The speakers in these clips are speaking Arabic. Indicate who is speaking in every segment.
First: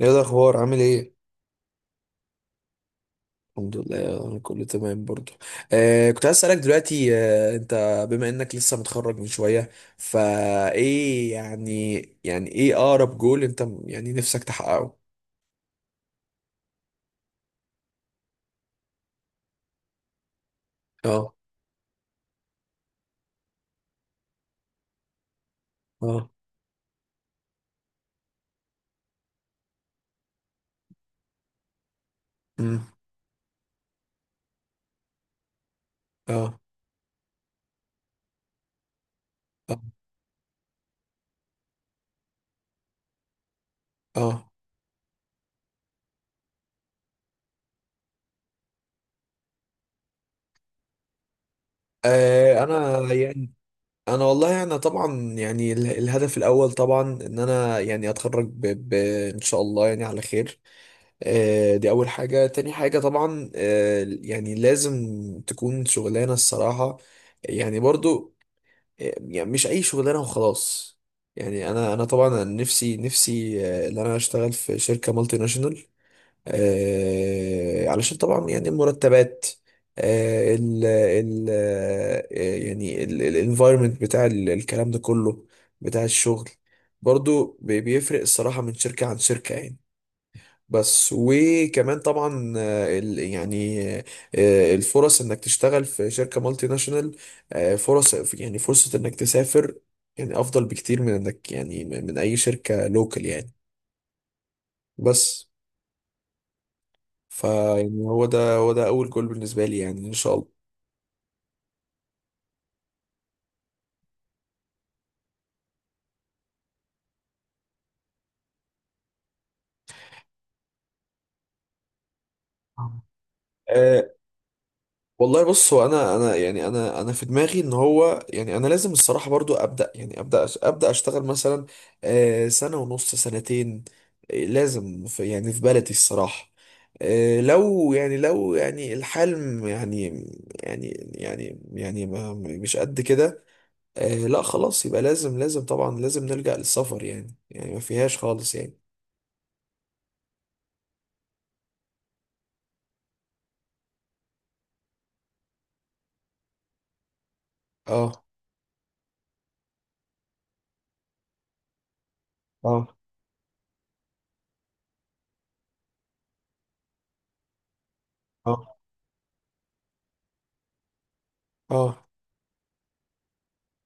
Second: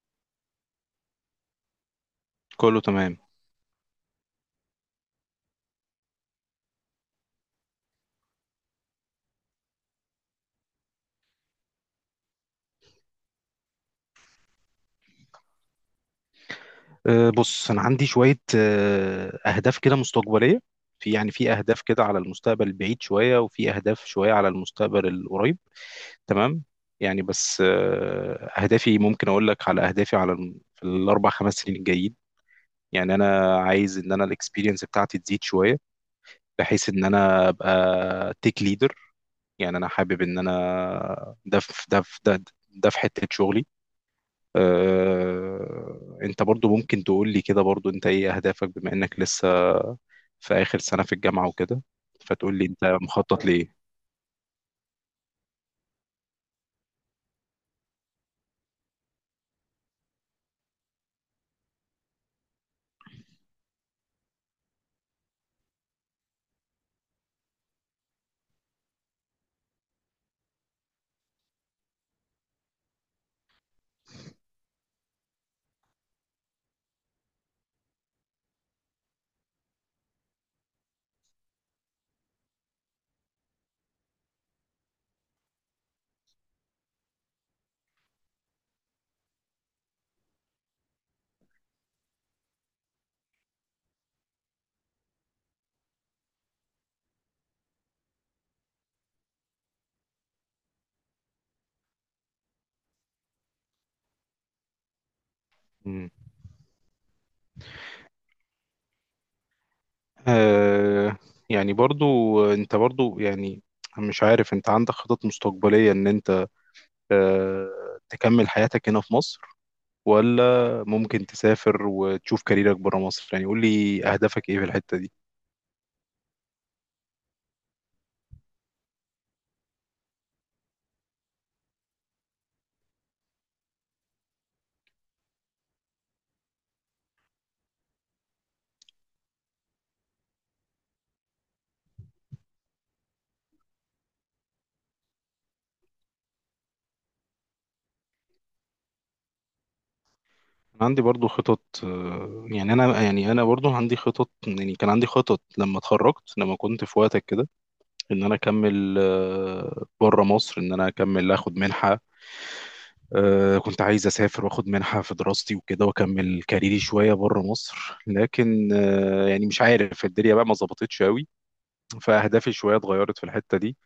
Speaker 1: ايه الاخبار؟ عامل ايه؟
Speaker 2: كله تمام.
Speaker 1: الحمد لله، انا كله تمام برضو. كنت عايز اسالك دلوقتي، انت بما انك لسه متخرج من شويه، فايه يعني؟ يعني ايه اقرب جول انت يعني نفسك تحققه؟
Speaker 2: بص انا عندي شويه اهداف كده مستقبليه. في
Speaker 1: اه،
Speaker 2: في اهداف كده على المستقبل البعيد شويه، وفي اهداف شويه على المستقبل القريب.
Speaker 1: اه،
Speaker 2: تمام. يعني بس اهدافي ممكن اقول لك على اهدافي على في 4 5 سنين الجايين.
Speaker 1: امم
Speaker 2: يعني انا عايز ان انا الاكسبيرينس بتاعتي تزيد شويه،
Speaker 1: اه،
Speaker 2: بحيث ان انا ابقى تيك ليدر. يعني
Speaker 1: اه،
Speaker 2: انا حابب ان انا ده ده في حته شغلي.
Speaker 1: اه.
Speaker 2: انت برضو ممكن تقول لي كده، برضو انت ايه اهدافك بما انك لسه في اخر سنة في الجامعة وكده؟ فتقول لي انت
Speaker 1: انا
Speaker 2: مخطط
Speaker 1: يعني،
Speaker 2: لايه.
Speaker 1: انا والله انا طبعا، يعني الهدف الاول طبعا ان انا يعني اتخرج ب... ان شاء الله يعني على خير. دي أول حاجة. تاني حاجة طبعا، يعني لازم تكون شغلانة الصراحة، يعني برضو، يعني مش أي شغلانة وخلاص. يعني أنا طبعا نفسي نفسي، إن أنا أشتغل في شركة مالتي ناشونال، علشان طبعا يعني المرتبات، ال يعني الانفايرمنت بتاع الكلام ده كله، بتاع الشغل، برضو بيفرق الصراحة من شركة عن شركة يعني. بس وكمان طبعا، يعني، الفرص انك تشتغل في شركة مالتي ناشونال، فرص، يعني فرصة انك تسافر، يعني افضل بكتير من انك يعني من اي شركة لوكال يعني، بس.
Speaker 2: مم.
Speaker 1: فيعني هو ده اول جول بالنسبة لي، يعني ان شاء الله.
Speaker 2: آه، يعني برضو انت برضو يعني مش عارف، انت عندك خطط مستقبلية ان انت تكمل حياتك هنا في مصر، ولا ممكن تسافر وتشوف كاريرك برا مصر؟ يعني قول
Speaker 1: آه.
Speaker 2: لي اهدافك ايه في الحتة دي.
Speaker 1: والله بص، هو انا يعني انا في دماغي ان هو، يعني انا لازم الصراحه برضو ابدا، يعني ابدا ابدا اشتغل مثلا سنه ونص، سنتين، لازم في، يعني في بلدي الصراحه. لو يعني لو يعني الحلم يعني، يعني، يعني ما مش قد كده، لا خلاص يبقى لازم لازم طبعا لازم نلجأ للسفر يعني، يعني ما فيهاش خالص يعني.
Speaker 2: أنا عندي برضو خطط، يعني انا يعني انا برضو عندي خطط. يعني كان عندي خطط لما اتخرجت، لما كنت في وقتك كده، ان
Speaker 1: اه،
Speaker 2: انا اكمل بره مصر، ان انا اكمل اخد منحة.
Speaker 1: اه،
Speaker 2: كنت عايز اسافر واخد منحة في دراستي وكده، واكمل كاريري شوية بره مصر، لكن
Speaker 1: اه،
Speaker 2: يعني مش عارف الدنيا بقى ما ظبطتش قوي.
Speaker 1: اه،
Speaker 2: فاهدافي شوية اتغيرت في الحتة دي.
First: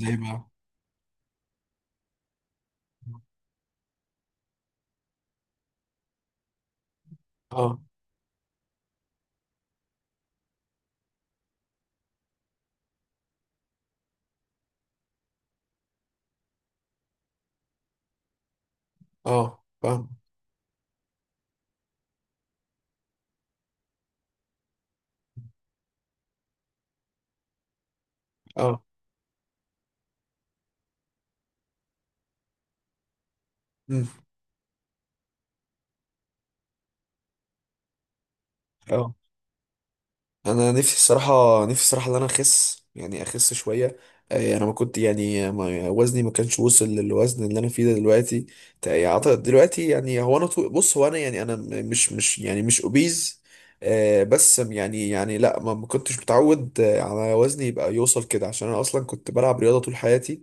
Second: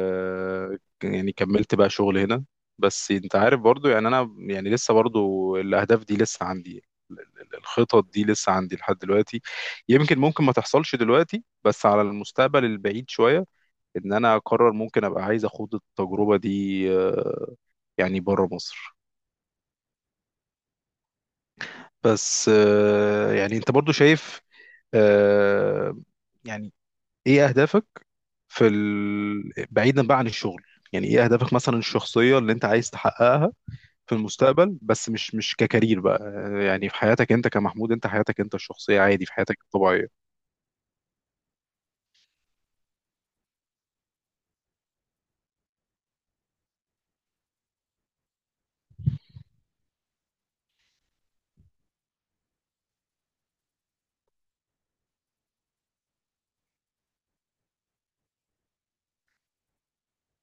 Speaker 1: زي ما،
Speaker 2: يعني كملت بقى شغل هنا. بس انت عارف برضو، يعني انا يعني لسه برضو الاهداف دي لسه عندي.
Speaker 1: اه،
Speaker 2: الخطط دي لسه عندي لحد دلوقتي. يمكن ممكن ما تحصلش دلوقتي، بس على المستقبل البعيد شوية ان انا اقرر، ممكن ابقى عايز اخوض التجربة دي، آه، يعني بره مصر.
Speaker 1: اه فاهم،
Speaker 2: بس يعني انت برضو شايف آه، يعني ايه اهدافك في
Speaker 1: اه،
Speaker 2: بعيدا بقى عن الشغل؟ يعني ايه اهدافك مثلا الشخصية اللي انت عايز تحققها
Speaker 1: مم،
Speaker 2: في المستقبل، بس مش ككارير بقى. يعني في حياتك انت، كمحمود، انت حياتك انت الشخصيه
Speaker 1: اه.
Speaker 2: عادي، في حياتك الطبيعيه.
Speaker 1: انا نفسي الصراحه نفسي الصراحه ان انا اخس، يعني اخس شويه. انا ما كنت يعني، ما وزني ما كانش وصل للوزن اللي انا فيه ده دلوقتي. أعتقد دلوقتي يعني، هو انا بص هو انا يعني انا مش يعني مش اوبيز، بس يعني يعني لا ما كنتش متعود، على وزني يبقى يوصل كده، عشان انا اصلا كنت بلعب رياضه طول حياتي،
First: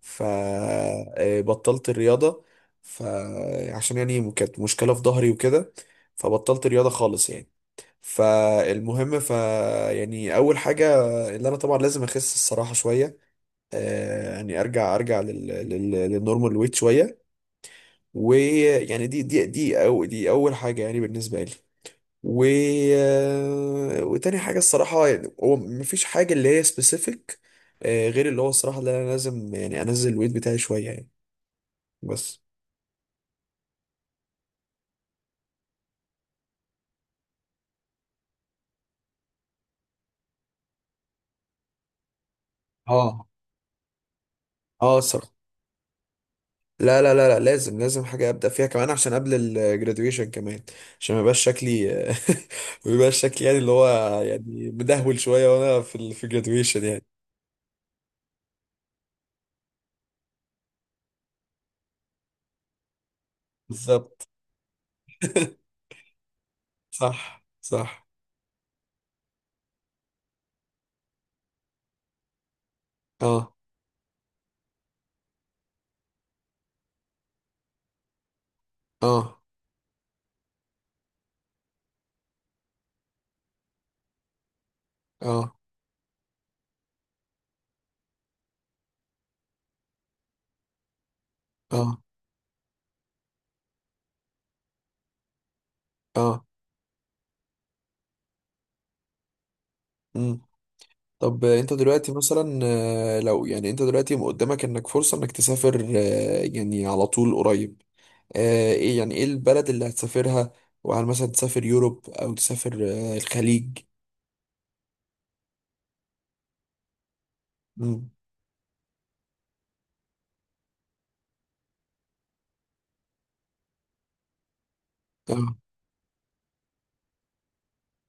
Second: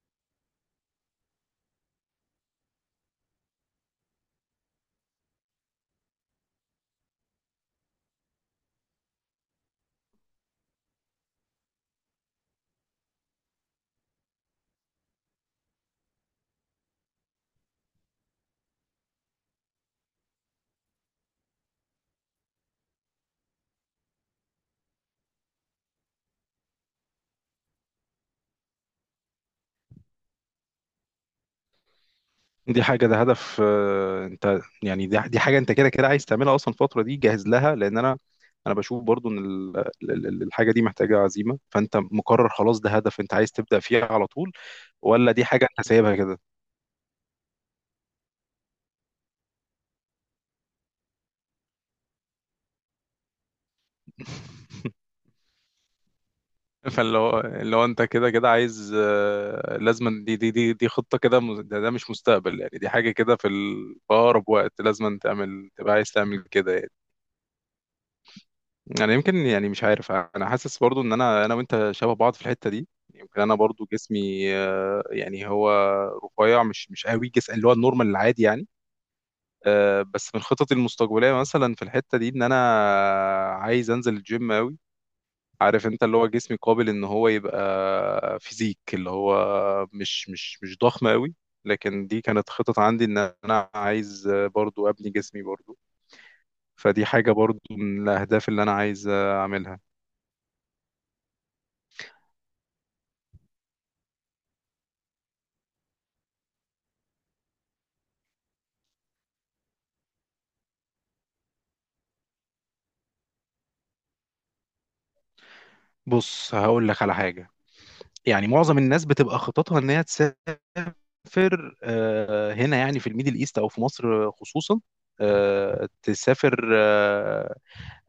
Speaker 1: فبطلت الرياضه، فعشان يعني كانت مشكله في ظهري وكده، فبطلت رياضه خالص يعني. فالمهم، ف، يعني اول حاجه اللي انا طبعا لازم اخس الصراحه شويه. آه، يعني ارجع للنورمال ويت شويه. ويعني دي اول حاجه يعني بالنسبه لي، و، وتاني حاجه الصراحه يعني، هو مفيش حاجه اللي هي سبيسيفيك، غير اللي هو الصراحه اللي انا لازم، يعني انزل الويت بتاعي شويه يعني، بس.
Speaker 2: دي حاجه، ده هدف انت يعني دي حاجه انت كده كده عايز تعملها اصلا الفتره دي، جاهز لها، لان انا بشوف برضو ان الحاجه دي محتاجه عزيمه. فانت مقرر خلاص ده هدف
Speaker 1: اه،
Speaker 2: انت عايز تبدا فيه على طول،
Speaker 1: اه،
Speaker 2: ولا دي حاجه انت سايبها
Speaker 1: لا لا لا لا، لازم لازم حاجة أبدأ فيها كمان، عشان قبل الجراديويشن كمان، عشان ما يبقاش شكلي ما يبقاش شكلي يعني اللي هو، يعني
Speaker 2: كده؟
Speaker 1: مدهول شوية وأنا في في الجراديويشن يعني.
Speaker 2: فاللي هو، اللي هو انت كده كده عايز لازما دي خطة كده ده مش مستقبل، يعني دي حاجة كده في في
Speaker 1: بالظبط.
Speaker 2: أقرب وقت لازما تعمل، تبقى عايز تعمل كده يعني.
Speaker 1: صح، صح.
Speaker 2: أنا يمكن يعني مش عارف، أنا حاسس برضو إن أنا وأنت شبه بعض في الحتة دي. يمكن
Speaker 1: اه،
Speaker 2: أنا برضو جسمي يعني هو رفيع، مش قوي جسم اللي هو النورمال العادي يعني.
Speaker 1: اه،
Speaker 2: بس من خططي المستقبلية مثلا في الحتة دي إن أنا عايز أنزل الجيم قوي.
Speaker 1: اه،
Speaker 2: عارف انت اللي هو جسمي قابل ان هو يبقى فيزيك، اللي هو مش ضخم قوي،
Speaker 1: اه،
Speaker 2: لكن دي كانت خطط عندي ان انا عايز برضو ابني جسمي برضو.
Speaker 1: اه،
Speaker 2: فدي حاجة برضو من الاهداف اللي انا عايز اعملها.
Speaker 1: مم. طب انت دلوقتي مثلا، لو يعني انت دلوقتي قدامك انك فرصة انك تسافر، يعني على طول قريب، ايه يعني ايه البلد اللي هتسافرها؟ وهل مثلا تسافر يوروب او تسافر الخليج؟
Speaker 2: بص هقول لك على حاجة.
Speaker 1: مم.
Speaker 2: يعني معظم الناس بتبقى خططها ان هي تسافر هنا يعني في الميدل ايست او في مصر خصوصا.
Speaker 1: اه،
Speaker 2: آه، تسافر آه،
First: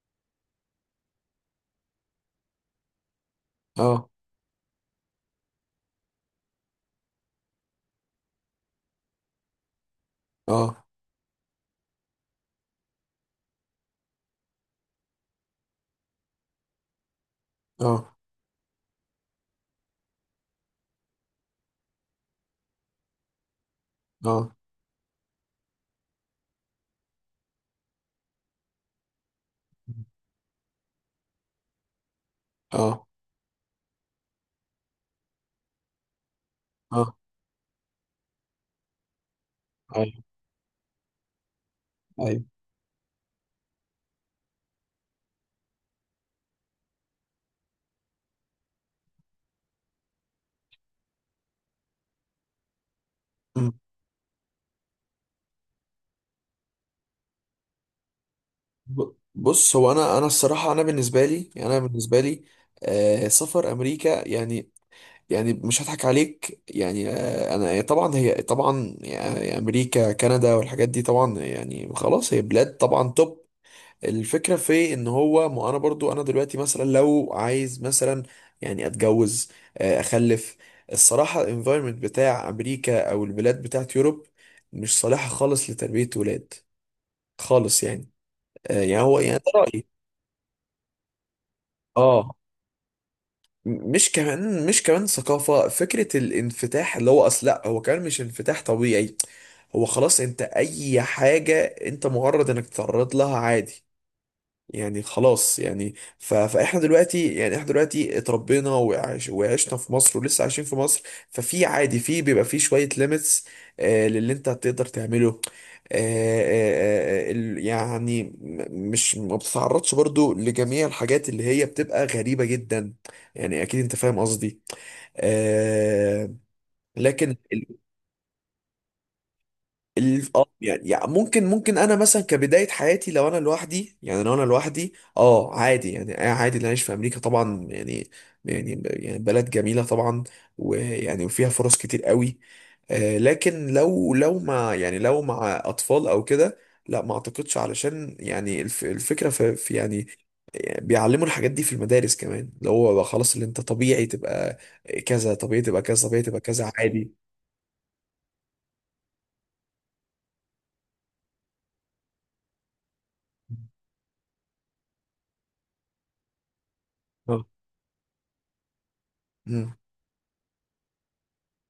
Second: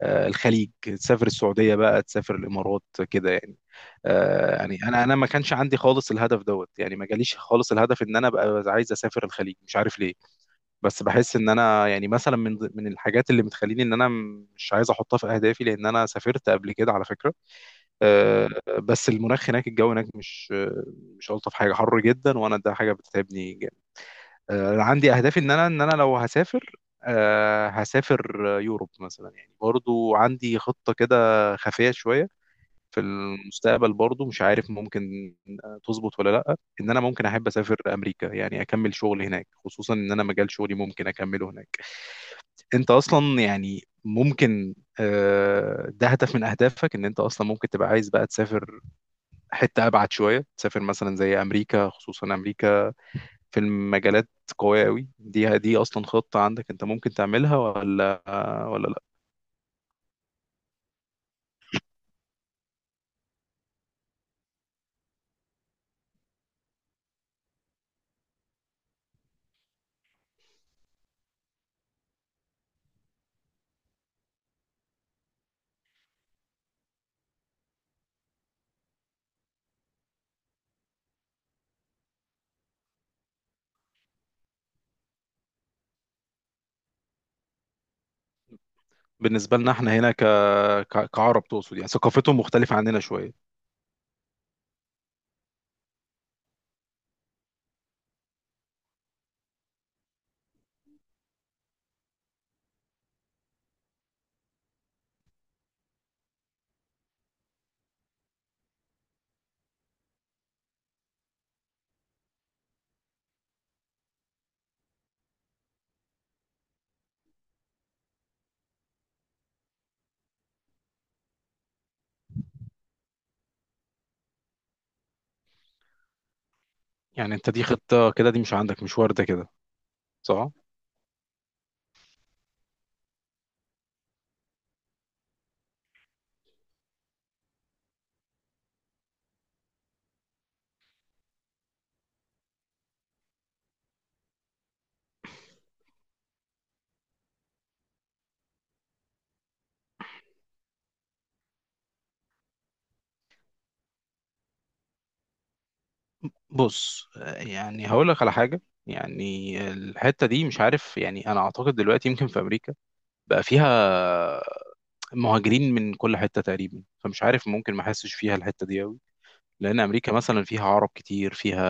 Speaker 2: آه، الخليج، تسافر السعودية بقى، تسافر الإمارات كده يعني.
Speaker 1: اه،
Speaker 2: يعني أنا ما كانش عندي خالص الهدف دوت، يعني ما جاليش خالص الهدف إن أنا أبقى عايز أسافر الخليج، مش عارف ليه.
Speaker 1: اه،
Speaker 2: بس بحس إن أنا يعني مثلا من الحاجات اللي بتخليني إن أنا مش عايز أحطها في أهدافي، لأن أنا سافرت قبل كده على فكرة.
Speaker 1: اه،
Speaker 2: آه، بس المناخ هناك، الجو هناك مش مش ألطف حاجة، حر جدا وأنا ده حاجة بتتعبني.
Speaker 1: اه،
Speaker 2: عندي اهدافي ان ان انا لو هسافر، هسافر يوروب مثلا. يعني برضو عندي خطة كده خفية شوية في
Speaker 1: اه،
Speaker 2: المستقبل برضو، مش عارف ممكن تظبط ولا لا، ان انا
Speaker 1: اه،
Speaker 2: ممكن احب اسافر امريكا، يعني اكمل شغل هناك، خصوصا ان انا
Speaker 1: ايوه،
Speaker 2: مجال شغلي ممكن اكمله هناك.
Speaker 1: ايوه.
Speaker 2: انت اصلا يعني ممكن ده هدف من اهدافك ان انت اصلا ممكن تبقى عايز بقى تسافر حتة ابعد شوية، تسافر مثلا زي امريكا، خصوصا امريكا في
Speaker 1: أمم.
Speaker 2: المجالات قوية قوي؟ دي أصلا خطة عندك أنت ممكن تعملها، ولا ولا لأ؟
Speaker 1: بص، هو انا الصراحه، انا بالنسبه لي، انا بالنسبه لي، آه سفر امريكا يعني، يعني مش هضحك عليك يعني، آه انا طبعا، هي طبعا يعني امريكا كندا والحاجات دي طبعا، يعني خلاص هي بلاد طبعا توب. الفكرة في ان هو، ما انا برضو انا دلوقتي مثلا لو عايز مثلا يعني اتجوز، اخلف، الصراحة الانفايرمنت بتاع امريكا او البلاد بتاعت يوروب مش صالحة خالص لتربية ولاد خالص يعني. يعني هو يعني ده
Speaker 2: بالنسبة لنا
Speaker 1: رأيي.
Speaker 2: احنا هنا كعرب تقصد، يعني
Speaker 1: اه،
Speaker 2: ثقافتهم مختلفة عننا شوية.
Speaker 1: مش كمان، مش كمان ثقافة، فكرة الانفتاح اللي هو اصل، لا هو كمان مش انفتاح طبيعي، هو خلاص انت اي حاجة انت مجرد انك تتعرض لها عادي يعني خلاص يعني فاحنا دلوقتي يعني احنا دلوقتي اتربينا وعشنا في مصر، ولسه عايشين في مصر. ففي عادي، في بيبقى في شوية ليميتس، آه للي انت هتقدر تعمله. يعني، مش، ما بتتعرضش برضو لجميع الحاجات اللي هي بتبقى غريبة جدا يعني، اكيد انت فاهم قصدي. آه.
Speaker 2: يعني
Speaker 1: لكن،
Speaker 2: أنت دي خطة كده دي مش عندك، مش واردة كده؟
Speaker 1: اه
Speaker 2: صح؟
Speaker 1: يعني يعني، ممكن ممكن انا مثلا كبدايه حياتي لو انا لوحدي، يعني لو انا لوحدي، اه عادي يعني، آه عادي اللي اعيش في امريكا طبعا يعني، يعني، يعني بلد جميله طبعا، ويعني وفيها فرص كتير قوي. آه لكن لو، مع يعني لو مع اطفال او كده، لا ما اعتقدش، علشان يعني الف الفكره في يعني بيعلموا الحاجات دي في المدارس كمان، اللي هو بقى خلاص اللي انت طبيعي تبقى كذا، طبيعي تبقى كذا، طبيعي تبقى كذا
Speaker 2: بص،
Speaker 1: عادي.
Speaker 2: يعني هقول لك على حاجة. يعني الحتة دي مش عارف، يعني أنا أعتقد دلوقتي يمكن في أمريكا بقى فيها مهاجرين من كل حتة تقريبا، فمش
Speaker 1: اه،
Speaker 2: عارف ممكن ما أحسش فيها الحتة دي أوي.
Speaker 1: مم.
Speaker 2: لان امريكا مثلا فيها عرب كتير، فيها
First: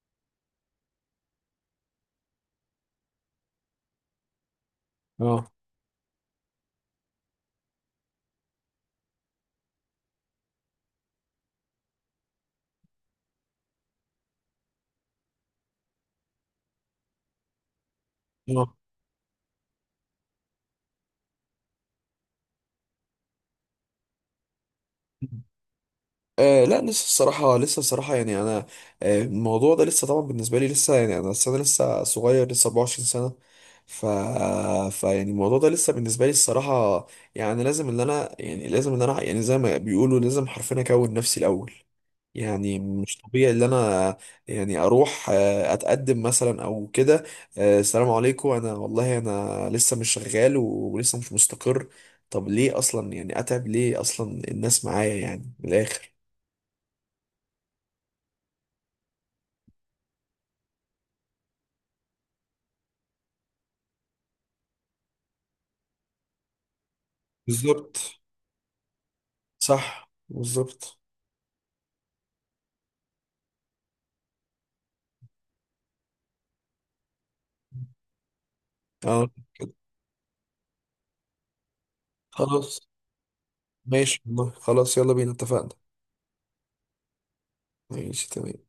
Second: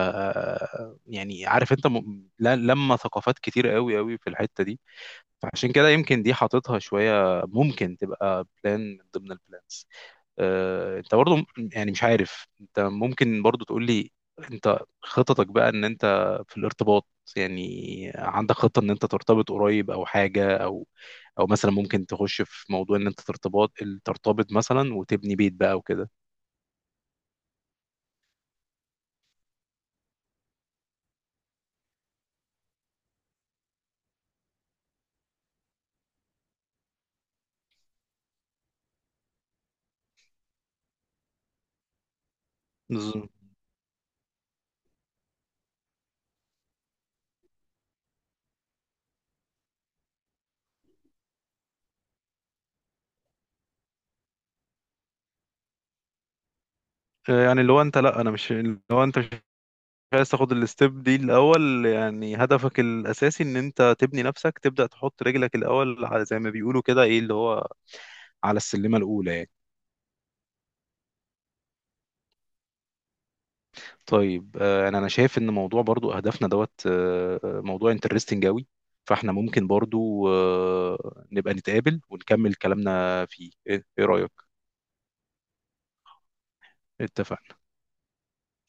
Speaker 2: يعني عارف انت لما ثقافات كتير قوي في الحته دي.
Speaker 1: اه،
Speaker 2: فعشان كده يمكن دي حاططها شويه، ممكن تبقى بلان من ضمن البلانز. انت برضو يعني مش عارف انت ممكن برضو تقول لي انت خططك بقى ان انت في الارتباط. يعني عندك
Speaker 1: اه،
Speaker 2: خطه ان انت ترتبط قريب او حاجه، او او مثلا ممكن تخش في موضوع ان انت ترتبط، ترتبط مثلا وتبني بيت بقى وكده؟
Speaker 1: آه لا، لسه الصراحة، لسه الصراحة يعني أنا، آه الموضوع ده لسه طبعا بالنسبة لي، لسه يعني أنا أصل أنا لسه صغير، لسه 24 سنة. ف، فيعني الموضوع ده لسه بالنسبة لي الصراحة، يعني لازم إن أنا، يعني لازم إن أنا، يعني زي ما بيقولوا لازم حرفيا أكون نفسي الأول. يعني مش طبيعي ان انا يعني اروح اتقدم مثلا او كده، آه السلام عليكم، انا والله انا لسه مش شغال ولسه مش مستقر. طب ليه اصلا يعني اتعب ليه اصلا الناس معايا يعني، من الاخر.
Speaker 2: يعني اللي هو انت، لا انا مش، اللي هو انت مش عايز تاخد الستيب دي الاول. يعني هدفك الاساسي ان انت تبني نفسك، تبدا تحط رجلك الاول على، زي ما بيقولوا كده، ايه اللي هو،
Speaker 1: بالظبط.
Speaker 2: على السلمه الاولى يعني.
Speaker 1: صح، بالظبط.
Speaker 2: طيب انا شايف ان موضوع برضو اهدافنا دوت موضوع انترستنج قوي.
Speaker 1: اه
Speaker 2: فاحنا ممكن
Speaker 1: كده،
Speaker 2: برضو نبقى نتقابل ونكمل
Speaker 1: خلاص،
Speaker 2: كلامنا فيه. إيه
Speaker 1: ماشي
Speaker 2: رايك؟
Speaker 1: والله، خلاص يلا بينا اتفقنا.
Speaker 2: اتفقنا.
Speaker 1: ماشي تمام.